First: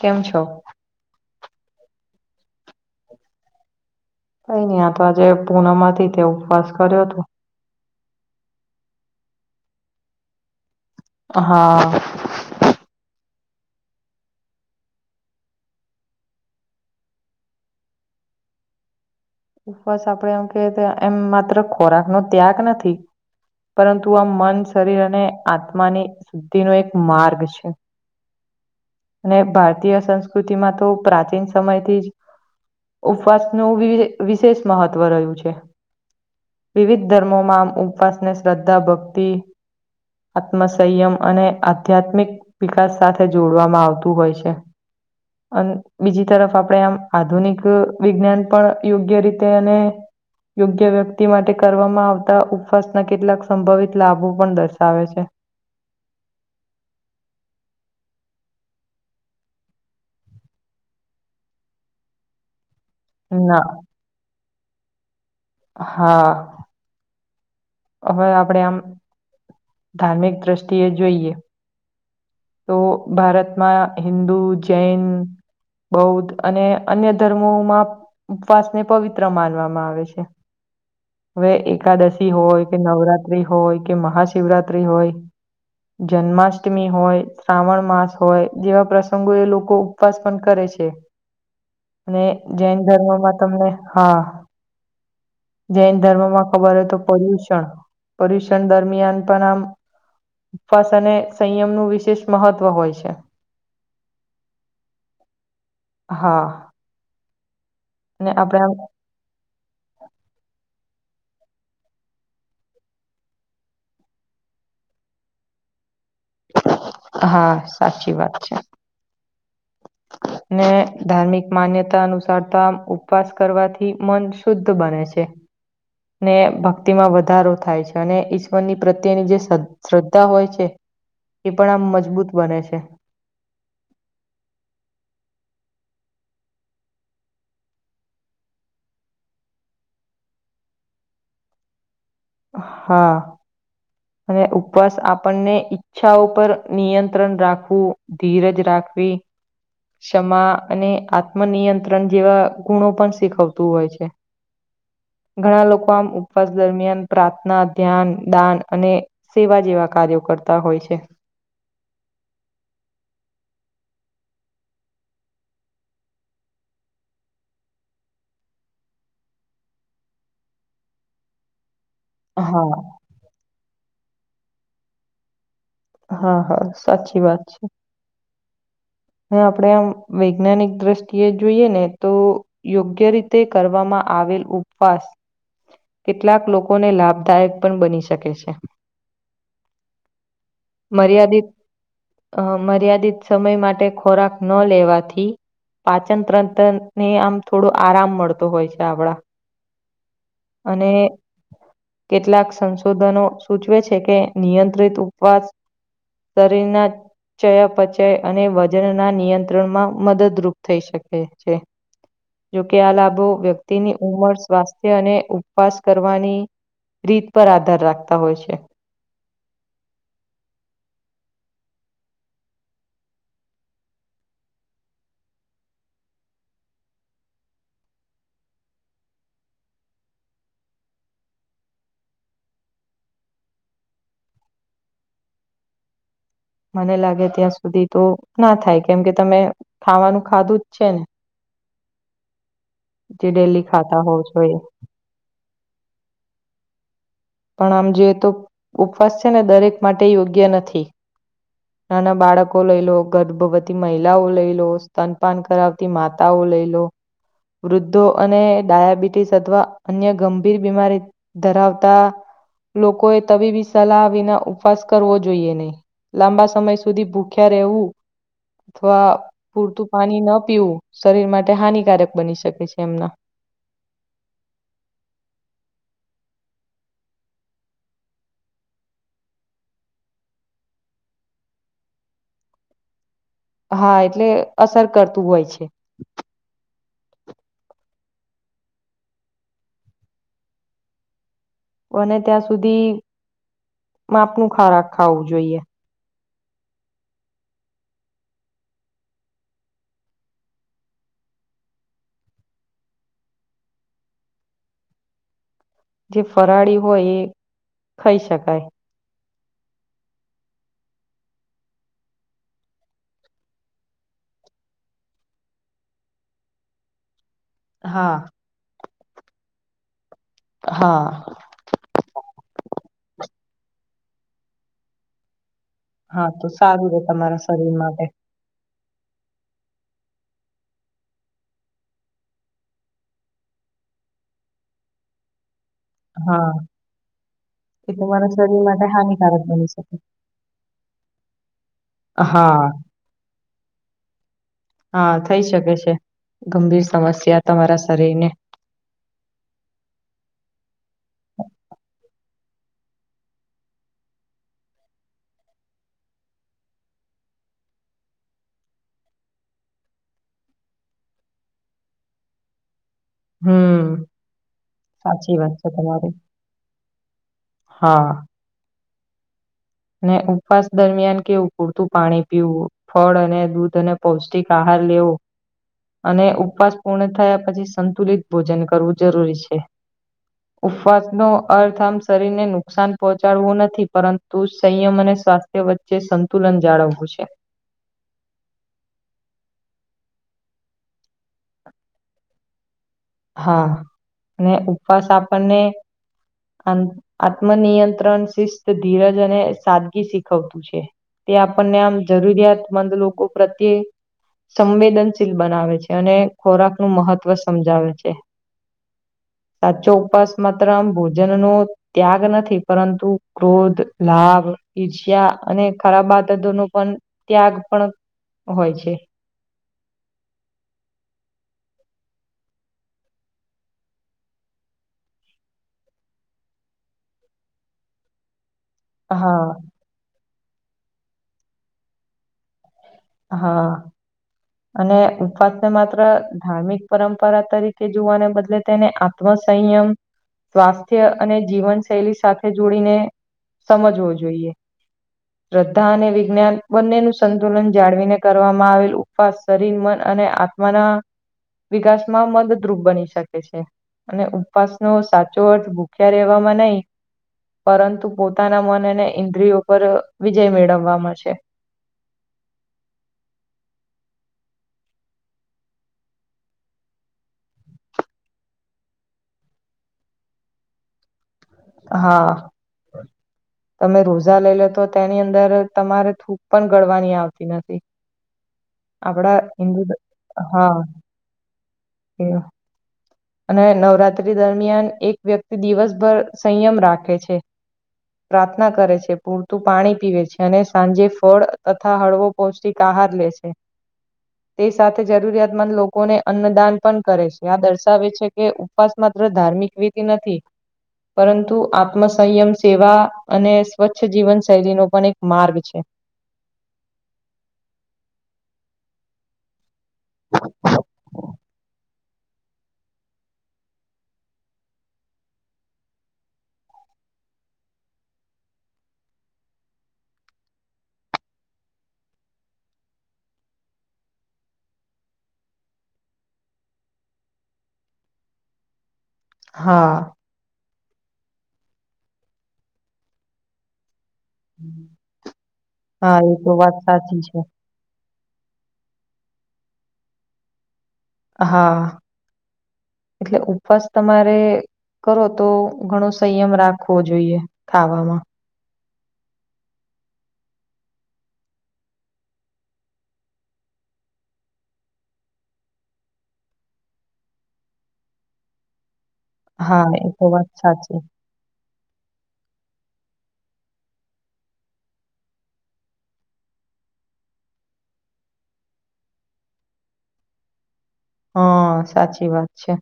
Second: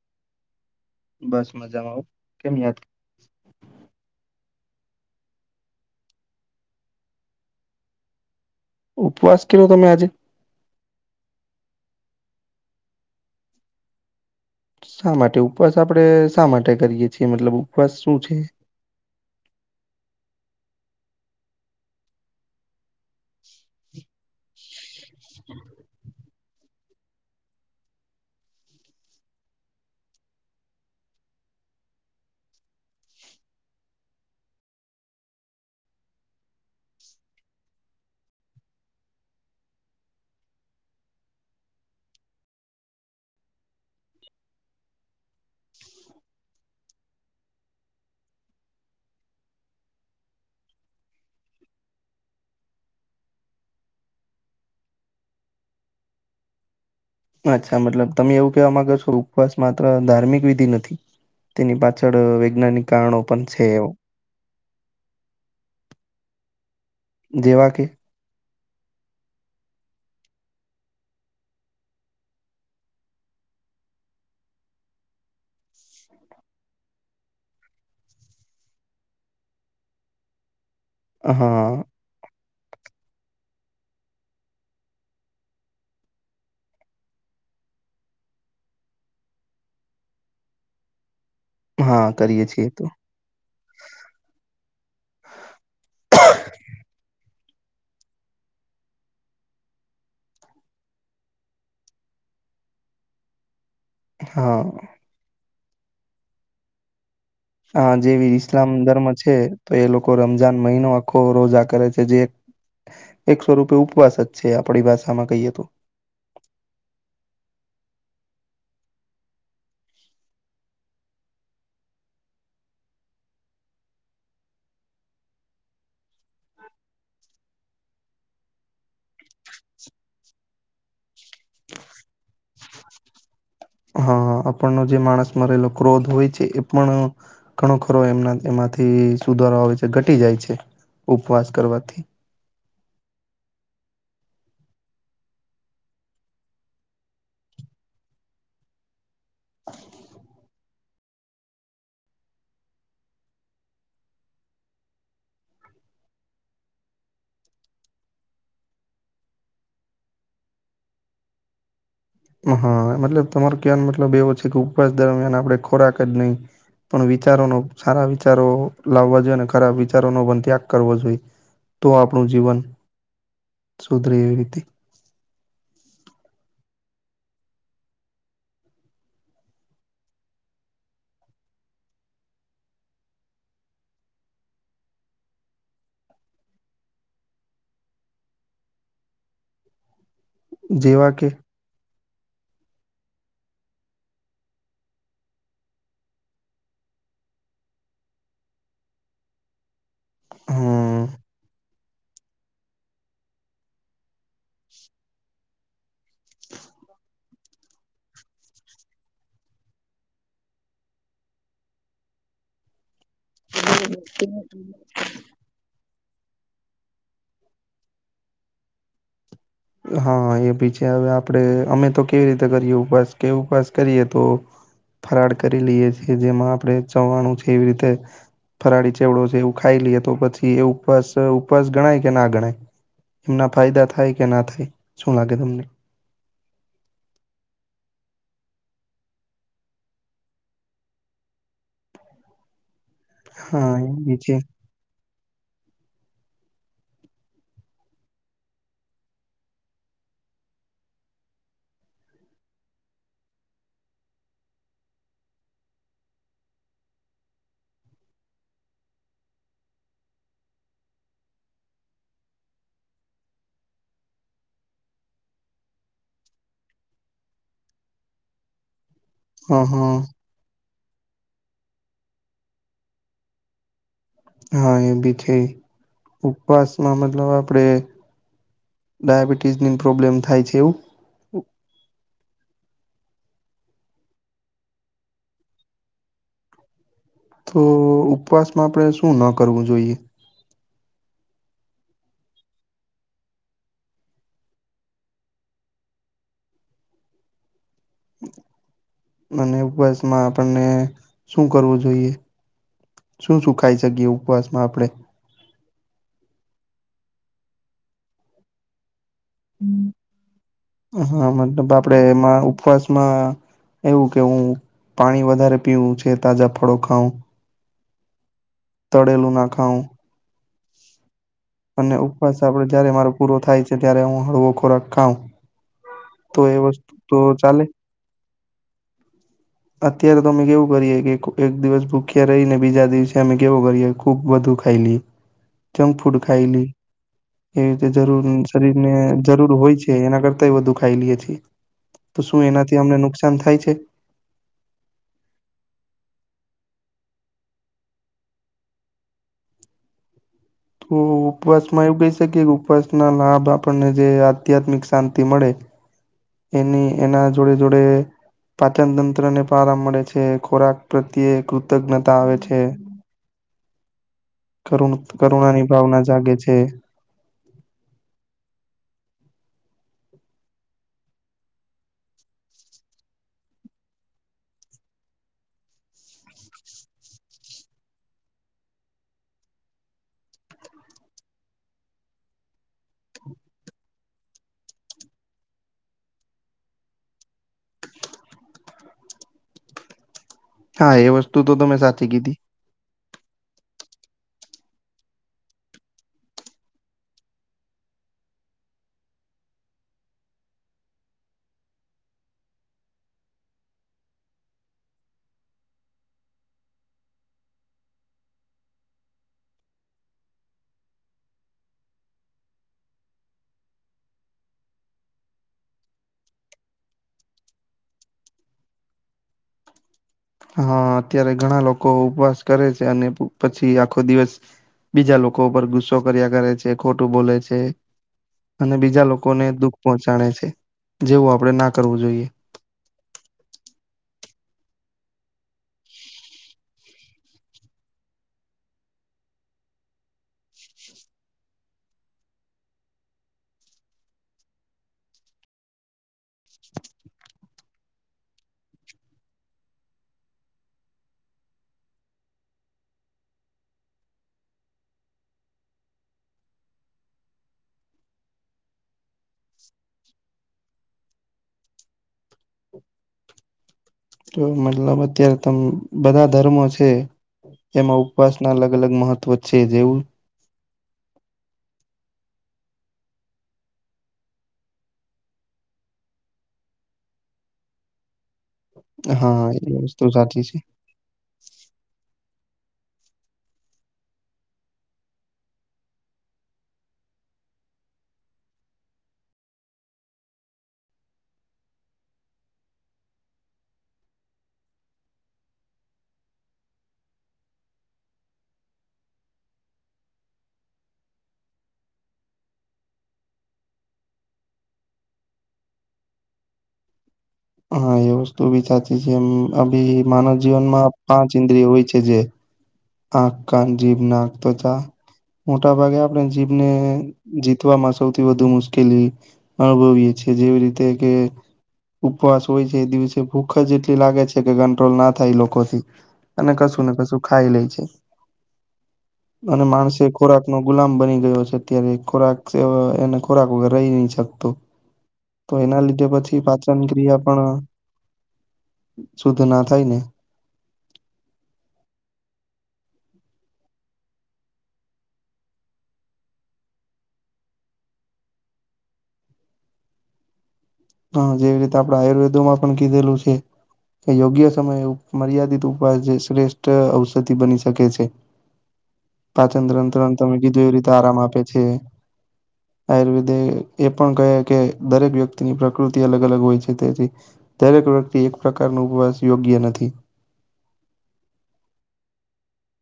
કેમ છો? બસ મજામાં હો, કેમ યાદ કઇ નહિ આ તો આજે પૂનમ હતી ત્યાં ઉપવાસ કર્યો હતો ઉપવાસ કરલો તમે આજે? હા શા માટે ઉપવાસ આપણે શા માટે કરીએ છીએ? મતલબ ઉપવાસ શું છે? ઉપવાસ આપણેે એમ કે એમ માત્ર ખોરાક નો ત્યાગ નથી, પરંતુ તું આમ મન શરીર અને આત્માની શુદ્ધિનો એક માર્ગ છે. અને ભારતીય સંસ્કૃતિમાં તો પ્રાચીન સમયથી જ ઉપવાસનું વિ વિશેષ મહત્વ રહ્યું છે વિવિધ ધર્મોમાં આમ ઉપવાસને શ્રદ્ધા ભક્તિ આત્મસંયમ અને આધ્યાત્મિક વિકાસ સાથે જોડવામાં આવતું હોય છે અન બીજી તરફ આપણેે આમ આધુનિક વિજ્ઞાન પણ યોગ્ય રીતે અને યોગ્ય વ્યક્તિ માટે કરવામાં આવતા ઉપવાસના કેટલાક સંભવિત લાભો પણ દર્શાવે છે [inaudible] અચ્છા, મતલબ તમે એવું કહેવા માગો છો, ઉપવાસ માત્ર ધાર્મિક વિધિ નથી તેની પાછળ અ વૈજ્ઞાનિક કારણો પણ છે ના એવ હા જેવા કે હવે આપણે આમ ધાર્મિક દ્રષ્ટિએ જોઈએ તો ભારતમાં હિદુ, જૈન બૌદ્ધ અને અન્ય ધર્મોમાં ઉપવાસને પવિત્ર માનવામાં આવે છે હવે હા એકાદશી હોય કે નવરાત્રી હોય કે મહાશિવરાત્રી હોય જન્માષ્ટમી હોય શ્રાવણ માસ હોય જેવા પ્રસંગો એ લોકો ઉપવાસ પણ કરે છે હા અને કરીએ છીએ જૈન તો ધર્મમાં તમને હા જૈન ધર્મ માં ખબર હોય તો પડ્યું પરીષણ દરમિયાન પણ આમ ઉપવાસ અને સંયમનું વિશેષ મહત્વ હોય છે. હા હા હા જેવી અને આપડે આમ ઈસ્લામ ધર્મ છે તો એ લોકો રમજાન મહિનો ખો રોજા કરે છે જે એકસો રૂપે ઉપવાસ જ છે આપડી ભાષામાં કહીએ તો હા સાચી વાત છે ને ધાર્મિક માન્યતા અનુસારતા ઉપવાસ કરવાથી મન શુદ્ધ બને છે. હ ને ભક્તિમાં વધારો થાય છે અને ઈશ્વરની પ્રત્યેની જે શ્રદ્ધા હોય છે એ પણ આમ મજબૂત બને છે હા આપણનો જે માણસ મરેલો ક્રોધ હોય છે એ પણ ઘણો ખરો એમના એમાં થી સુધારો આવે છે ઘટી જાય છે ઉપવાસ કરવાથી હા અને ઉપવાસ આપણને ઈચ્છા ઉપર નિયંત્રણ રાખવું ધીરજ રાખ વી ક્ષમા અને આત્મ નિયંત્રણ જેવા ગુણો પણ શીખવતું હોય છે ઘણા લોકો આમ ઉપવાસ દરમિયાન પ્રાર્થના, ધ્યાન, દાન અને સેવા જેવા કાર્યો કરતા હોય છે હા મતલબ તમારો ક્યાં મતલબ એવો છે કે ઉપવાસ દરમિયાન આપડે ખોરાક જ નહી પણ વિચારોનો સારા વિચારો લાવવા જોઈએ ને ખરાબ વિચારોનો પણ ત્યાગ કરવો જોઈએ તો આપણું જીવન હા સુધરે એવી રીતે હા હા સાચી વાત છે આપડે આ વૈજ્ઞાનિક દ્રષ્ટિએ જોઈએ ને તો યોગ્ય રીતે કરવામાં આવેલ ઉપવાસ કેટલાક લોકોને લાભદાયક પણ બની શક જેવા કે અ મર્યાદિત સમય માટે ખોરાક ન લેવાથી પાચન ત્રંત ને આમ થોડું આરામ મળતો હોય છે આપડા અને હમ કેટલાક સંશોધનો સૂચવે છે કે નિયંત્રિત ઉપવાસ શરીરના ચવો પચે અને વ જનના નિયંત્રણમાં મદદરૂપ થઈ શકે છે જોકે આ લાભો વ તીને ઉંમર, સ્વાસ્થ્ય, અને ઉપવાસ કરવાની રીત પર આધાર રાખતા હોય છે હા એ ભી છે હવે આપડે અમે તો કેવી રીતે કરીએ ઉપવાસ કે ઉપવાસ કરીએ તો ફરાળ કરી લઈએ છે જેમાં આપડે ચવાનું છે એવી રીતે ફરાળી ચેવડો છે એવું ખાઈ લઈએ તો પછી એ ઉપવા ઉપવાસ ગણાય કે ના ગણાય એમના ફાયદા થાય કે ના થાય શું લાગે તમને મને લાગે ત્યાં સુધી તો ના થાય કેમ કે તમે ખાવાનું ખાધું જ છે ને જે ડેલી હા એ ખાતા બી હોય છે પણ આમ જોઈએ તો ઉપવાસ છે ને દરેક માટે યોગ્ય નથી નાના બાળકો લઈ લો ગર્ભવતી મહિલાઓ લઈ લો સ્તનપાન કરાવતી માતાઓ લઈ લો વૃદ્ધો અને ડાયાબિટીસ અથવા અન્ય ગંભીર બીમારી ધરાવતા લોકો એ તબીબી સલાહ વિના ઉપવાસ કરવો જોઈએ નહી. લાંબા સમય સુધી ભૂખ્યા રહેવું અથવા હા પૂરતું હા પાણી ન પીવું શરીર માટે હાનિકારક બની શકે છે એમના, હા એ બી છે ઉપવાસમાં મતલબ આપડે ડાયાબિટીસની પ્રોબ્લેમ થાય છે એવું? હા એટલે અસર કરતું હોય છે. તો ઉપવાસમાં આપણે શું ના કરવું જોઈએ? બને ત્યાં સુધી માપનું ખાવાનુ ખાવું જોઈએ અને ઉપવાસમાં આપણને શું કરવું જોઈએ? શું શું ખાઈ શકીએ ઉપવાસમાં આપણે? જે ફરાળી હોય એ ખાઈ શકાય. આપણે હા મતલબ આપડે એમાં ઉપવાસમાં? એવું કે હું પાણી વધારે પીવું છે તાજા ફળો ખાઉં? હા તળેલું ના ખાઉં, હા! અને ઉપવાસ આપડે જયારે મારો પૂરો થાય છે, ત્યારે હું હળવો ખોરાક ખાઉં હા તો એ સારું વસ્તુ રે તો તમારા ચાલે શરીર માટે. અત્યારે તો અમે કેવું કરીએ કે, એક દિવસ ભૂખ્યા રહીને બીજા દિવસે અમે કેવું કરીએ ખુબ બધું ખાય લઈ એ હા ખાઈલી એવી રીતે એ જરૂર તમારા શરીર માટે ને હાનિકારક જરૂર બની હોય શકે. છે, એના કરતા બધું ખાઈ લઈએ છીએ. તો શું હા એનાથી અમને નુકસાન થાય છે હા [unintelligible] થઈ શકે છે ગંભીર સમસ્યા તમારા શરીરને, તો ઉપવાસ માં એવું કહી શકીએ કે, ઉપવાસ ના લાભ આપણને જે આધ્યાત્મિક શાંતિ મળે એની એના જોડે જોડે પાચન તંત્ર ને પણ આરામ મળે છે, ખોરાક પ્રત્યે કૃતજ્ઞતા આવે છે હમ કરુ સાચી વાત કરુણાની છે ભાવના તમારી. જાગે છે. હા. ને ઉપવાસ દરમિયાન કેવું, પૂરતું પાણી પીવું ફળ અને દૂધ અને પૌષ્ટિક આહાર આહાર લેવો, અને ઉપવાસ પૂર્ણ થયા પછી સંતુલિત ભોજન કરવું જરૂરી છે. ઉપવાસ ન અર્થ આામ શરીરને નુકસાન પહોંચાડવું નથી પરંતુ તું સંયમ અને સ્વાસ્થ્ય વચ્ચે સંતુલન જાળવવું છે. હા એ વસ્તુ તો તમે સાચી કીધી. હા અને ઉપવાસ આપણને અન્ત આત્મનિયંત્રણ શિસ્ત ધીરજ અને સાદગી શીખવતું છે. તે આપણને આમ જરૂરિયાતમંદ લોકો પ્રત્યે સંવેદનશીલ બનાવે છે. અને ખોરાકનું મહત્વ સમજાવે છે. [inaudible] સાચો ઉપસ માત્ર આમ ભોજન નો ત્યાગ નથી પરંતુ ક્રોધ, લાભ, ઈર્ષ્યા અને ખરાબ આદતો ન પણ ત્યાગ પણ હોય છે. [inaudible] હા, અત્યારે ઘણા લોકો ઉપવાસ કરે છે, અને પછી આખો દિવસ. બીજા લોકો પર ગુસ્સો કર્યા કરે છે ખોટું બોલે છે. અને બીજા લોકોને હા દુઃખ પહોંચાડે છે જેવું આપણે ના કરવું જોઈએ. હા. અને ઉપવાસને માત્ર ધાર્મિક પરંપરા તરીકે જોવાને બદલે તેને આત્મ સંયમ સ્વાસ્થ્ય અને જીવન શૈલી સાથે જોડીને સમજવો જોઈએ. શ્રદ્ધા અને વિજ્ઞાન બંને નું સંતુલન જાળવીને કરવામાં આવેલ ઉપવાસ શરીર, મન અને આત્મના વિકાસમાં મદદરૂપ બની શકે છે. અને ઉપવાસનો સાચો અર્થ ભૂખ્યા રહેેવામાં નહી પરંતુ પોતાના મનને ઇન્દ્રિયો પર વિજય મેળવવામાં છે. [inaudible] તો મતલબ અત્યારે તમ બધા ધર્મો છે એમાં ઉપવાસના અલગ-અલગ મહત્વ છે. જેવું હા. તમે રોઝા લઈ લો તો તેની અંદર તમારે થૂક પણ ગળવાની આવતી નથી. આપડા હા હિન્દુ એ વસ્તુ સાચી છે હા એ અને નવરાત્રી દરમિયાન એક વ્યક્તિ દિવસભર સંયમ રાખે છે. પ્રાર્થના કરે છે, પૂરતું પાણી પીવે છે, અને સાંજે ફળ તથા હળવો પૌષ્ટિક આહાર લે છે. તે સાથે જરૂરિયાતંદ લોકોને અન્નદાન પણ કરે છે. આ દર્શ વે છે કે ઉપવાસ માત્ર ધાર્મિક વિધી નથી. પરંતુ આત્મ સંયમ સેવા અને સ્વચ્છ જીવન શૈલીનો પણ એક માર્ગ છે. [inaudible] હા એ વસ્તુ બી સાચી છે એમ, અભી માનવ જીવન માં પાંચ ઇન્દ્રિય હોય છે જે આંખ, કાન, જીભ, નાક તથા મોટા ભાગે આપણે જીભને જીતવામાં સૌથી વધુ મુશ્કેલી અનુભવીએ છી એ જેવી રીતે કે ઉપવાસ હોય છે એ દિવસે ભૂખ જ એટલી લાગે છે કે કંટ્રોલ ના થાય એ લોકોથી. અને કશું ને કશું ખાઈ લે છે, અને માણસે હા. ખોરાક નો ગુલામ બની ગયો છે અત્યારે, ખોરાક સે અહ એને ખોરાક વગર રહી જા [unintelligible] તો એના લીધે હા, એ પછી તો વાત પાચન સાચી ક્રિયા છે. પણ શુદ્ધ ના થાયને. હા, એટલે ઉપવાસ તમારે કરો તો ઘણો સંયમ રાખવો જોઈએ ખાવામાં. હા જેવી રીતે આપણે આયુર્વેદો માં પણ કીધેલું છે કે યોગ્ય સમયે ઉ મર્યાદિત ઉપવાસ જે શ્રેષ્ઠ ઔષધિ બની શકે છે. [inaudible] પાચનતંત્ર હા, એ તો તમે વાત કીધું એવી રીતે સાચી. આરામ આપે છે. આયુર્વેદ એ પણ કહે કે દરેક વ્યક્તિની કૃતિ અલગ-અલગ હોય છે, તેથી દરેક વ્યક્તિ એક પ્રકાર નો ઉપવાસ યોગ્ય નથી. હા સાચી વાત છે.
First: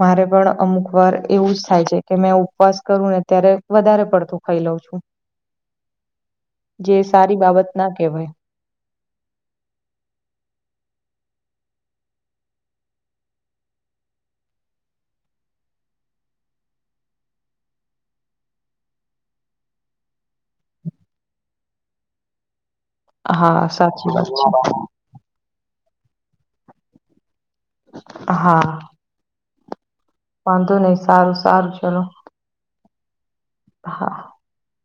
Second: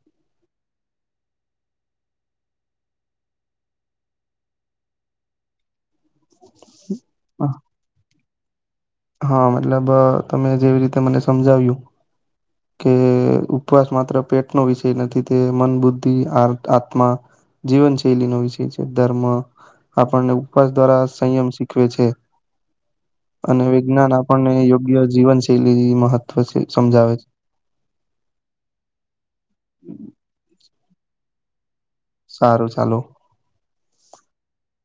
મારે પણ અમુક વાર એવું જ થાય છે કે મેં ઉપવાસ કરું ને ત્યારે વધારે પડતું ખાઈ લવ વ છું, જે સારી બાબત ના કહેવાય. હા મતલબ તમે જેવી રીતે મને સમજાવ્યું કે ઉપવાસ માત્ર પેટનો વિષય નથી, તે મન, બુદ્ધિ, આર આત્મા જીવન શૈલી નો વિષય છે, ધર્મ આપણને ઉપવાસ દ્વારા સંયમ શીખવે છે. અને હા, સાચી વિજ્ઞાન વાત છે. આપણને યોગ્ય જીવનશૈલી મહત્વ છે સમજાવે છે. હા. [inaudible] વાંધો નહી, સારું-સારું ચલો. સારું ચાલો. [inaudible]